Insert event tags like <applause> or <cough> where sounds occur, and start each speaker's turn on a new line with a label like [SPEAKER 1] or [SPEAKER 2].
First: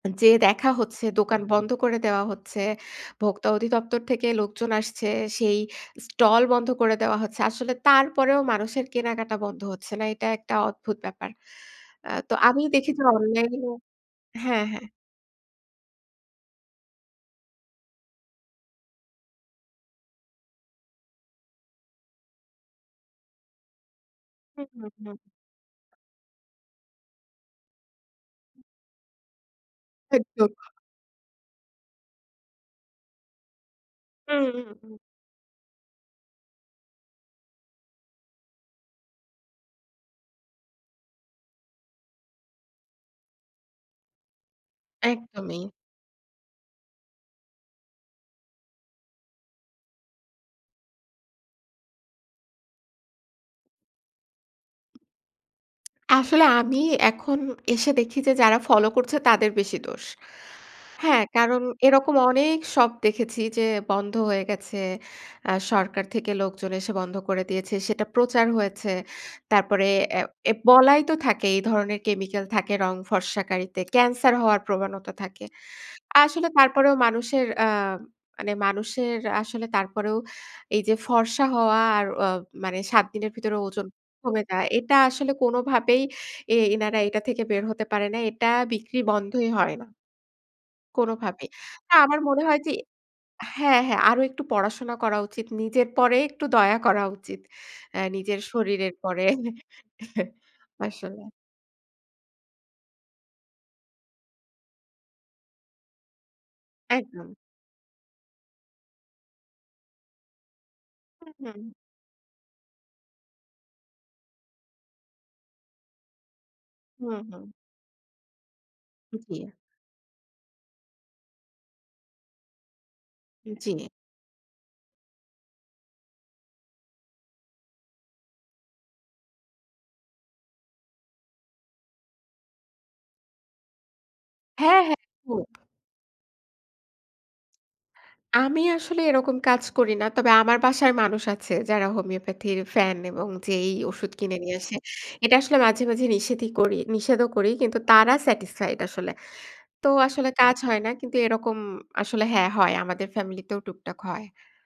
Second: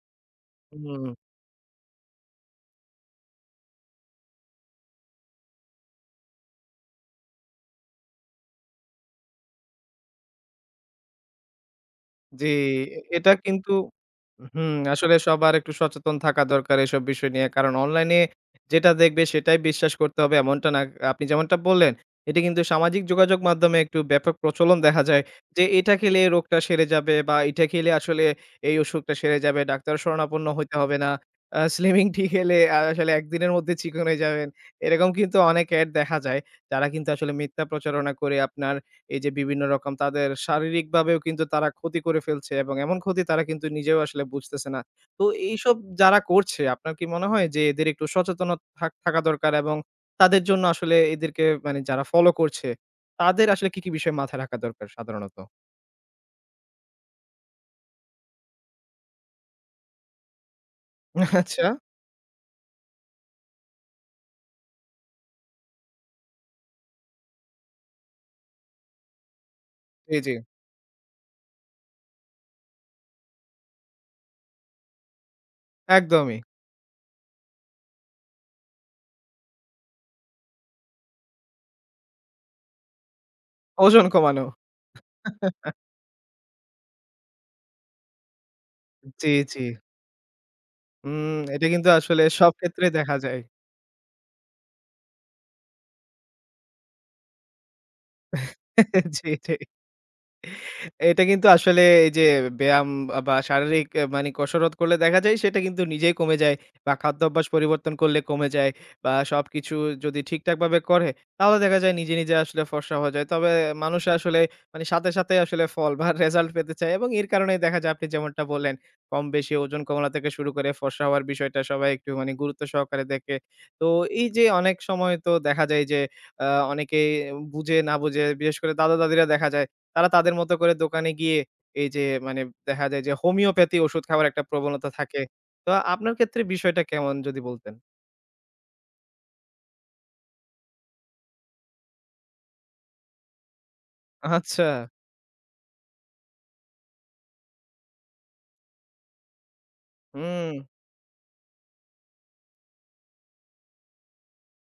[SPEAKER 1] যে দেখা হচ্ছে,
[SPEAKER 2] হুম।
[SPEAKER 1] দোকান বন্ধ করে দেওয়া হচ্ছে। ভোক্তা অধিদপ্তর থেকে লোকজন আসছে, সেই স্টল বন্ধ করে দেওয়া হচ্ছে। আসলে তারপরেও মানুষের কেনাকাটা বন্ধ হচ্ছে না। এটা একটা অদ্ভুত ব্যাপার। আ তো
[SPEAKER 2] জি,
[SPEAKER 1] আমি দেখি যে
[SPEAKER 2] এটা
[SPEAKER 1] অনলাইনে
[SPEAKER 2] কিন্তু
[SPEAKER 1] ও হ্যা,
[SPEAKER 2] হুম,
[SPEAKER 1] হ্যা।
[SPEAKER 2] আসলে সবার একটু সচেতন থাকা দরকার এসব বিষয় নিয়ে। কারণ অনলাইনে যেটা দেখবে, সেটাই বিশ্বাস করতে হবে এমনটা না। আপনি যেমনটা বললেন, এটা কিন্তু সামাজিক যোগাযোগ মাধ্যমে একটু ব্যাপক
[SPEAKER 1] হু,
[SPEAKER 2] প্রচলন
[SPEAKER 1] হু,
[SPEAKER 2] দেখা
[SPEAKER 1] হু।
[SPEAKER 2] যায় যে, "এটা খেলে এ রোগটা সেরে যাবে বা এটা খেলে আসলে এই অসুখটা সেরে যাবে। ডাক্তারের শরণাপন্ন
[SPEAKER 1] একদম।
[SPEAKER 2] হইতে হবে না। আ স্লিমিং টি খেলে, আ আসলে একদিনের মধ্যে চিকন
[SPEAKER 1] হু,
[SPEAKER 2] যাবেন।"
[SPEAKER 1] হু, হু।
[SPEAKER 2] এরকম কিন্তু অনেক অ্যাড দেখা যায়। যারা কিন্তু আসলে মিথ্যা প্রচারণা করে আপনার, এই যে বিভিন্ন রকম তাদের শারীরিকভাবেও কিন্তু তারা ক্ষতি করে ফেলছে। এবং এমন ক্ষতি তারা কিন্তু নিজেও আসলে বুঝতেছে না। তো
[SPEAKER 1] একদমই।
[SPEAKER 2] এইসব যারা করছে, আপনার কি মনে হয় যে এদের একটু সচেতনতা থাক থাকা দরকার এবং তাদের জন্য আসলে এদেরকে, মানে যারা ফলো করছে তাদের আসলে কি, কি বিষয় মাথায় রাখা দরকার সাধারণত?
[SPEAKER 1] আসলে আমি এখন এসে দেখি যে যারা ফলো করছে, তাদের বেশি দোষ। হ্যা, কারণ
[SPEAKER 2] আচ্ছা।
[SPEAKER 1] এরকম অনেক শপ দেখেছি যে বন্ধ হয়ে গেছে, আ সরকার থেকে লোকজন এসে বন্ধ করে দিয়েছে। সেটা প্রচার হয়েছে। তারপরে অ্যা
[SPEAKER 2] ইজি।
[SPEAKER 1] এ বলাই তো থাকে এই ধরনের কেমিক্যাল থাকে রং ফর্সাকারিতে, ক্যান্সার হওয়ার প্রবণতা থাকে।
[SPEAKER 2] একদমই।
[SPEAKER 1] আসলে তারপরেও মানুষের আ মানে, মানুষের আসলে তারপরেও এই যে ফর্সা হওয়া আর অ মানে, ৭ দিনের ভিতরে ওজন
[SPEAKER 2] ওজন কমানো।
[SPEAKER 1] কমে যায়। এটা আসলে
[SPEAKER 2] <chuckles>
[SPEAKER 1] কোনভাবেই, এই এনারা এটা থেকে বের হতে পারে না এটা বিক্রি
[SPEAKER 2] জি,
[SPEAKER 1] বন্ধই
[SPEAKER 2] জি।
[SPEAKER 1] হয় না
[SPEAKER 2] হুম,
[SPEAKER 1] কোনোভাবে।
[SPEAKER 2] এটা কিন্তু
[SPEAKER 1] না, আমার
[SPEAKER 2] আসলে
[SPEAKER 1] মনে
[SPEAKER 2] সব
[SPEAKER 1] হয় যে
[SPEAKER 2] ক্ষেত্রেই দেখা যায়।
[SPEAKER 1] হ্যা, হ্যা। আরো একটু পড়াশোনা করা উচিত, নিজের পরে একটু দয়া করা উচিত। অ্যা নিজের
[SPEAKER 2] <chuckles>
[SPEAKER 1] শরীরের উপরে
[SPEAKER 2] জি, এটাই।
[SPEAKER 1] <chuckles>
[SPEAKER 2] এটা
[SPEAKER 1] মাশাল্লাহ।
[SPEAKER 2] কিন্তু আসলে এই যে ব্যায়াম বা শারীরিক আ মানে কসরত করলে দেখা যায়, সেটা কিন্তু নিজেই কমে যায়। বা
[SPEAKER 1] একদম।
[SPEAKER 2] খাদ্যাভ্যাস পরিবর্তন করলে কমে যায়। বা সবকিছু যদি ঠিকঠাকভাবে করে,
[SPEAKER 1] হু, হু,
[SPEAKER 2] তাহলে
[SPEAKER 1] হু।
[SPEAKER 2] দেখা যায় নিজে, নিজে আসলে ফর্সা হয়ে যায়। তবে মানুষের আসলে, সাথে, সাথে আসলে ফল বা রেসাল্ট পেতে চায় এবং
[SPEAKER 1] হুম,
[SPEAKER 2] এর
[SPEAKER 1] হুম।
[SPEAKER 2] কারণেই দেখা যায় আপনি যেমনটা বললেন,
[SPEAKER 1] জি।
[SPEAKER 2] কম-বেশি ওজন কমানো থেকে শুরু করে, ফর্সা হওয়ার বিষয়টা সবাই একটু মানে গুরুত্ব সহকারে দেখে।
[SPEAKER 1] জি।
[SPEAKER 2] তো এই যে অনেক সময় তো দেখা যায় এই যে, আ অনেকেই বুঝে না বুঝে বিশেষ করে, দাদা-দাদিরা দেখা যায়, তারা তাদের মতো করে দোকানে গিয়ে এই যে মানে দেখা যায় যে, হোমিওপ্যাথি ওষুধ খাবার একটা
[SPEAKER 1] হ্যা,
[SPEAKER 2] প্রবণতা
[SPEAKER 1] হ্যা,
[SPEAKER 2] থাকে।
[SPEAKER 1] একদম।
[SPEAKER 2] তো আপনার ক্ষেত্রে বিষয়টা কেমন, যদি বলতেন?
[SPEAKER 1] আমি আসলে এরকম কাজ করি না। তবে আমার বাসায় মানুষ আছে, যারা হোমিওপ্যাথির ফ্যান এবং যেয়েই ঔষুধ কিনে নিয়ে আসে।
[SPEAKER 2] আচ্ছা।
[SPEAKER 1] এটা আসলে মাঝে, মাঝে নিষেধই করি, নিষেধও করি; কিন্তু তারা স্যাটিসফাইড আসলে। তো আসলে কাজ
[SPEAKER 2] হু।
[SPEAKER 1] হয় না, কিন্তু এরকম আসলে হ্যা হয়, আমাদের ফ্যামিলি তেও টুকটাক হয়।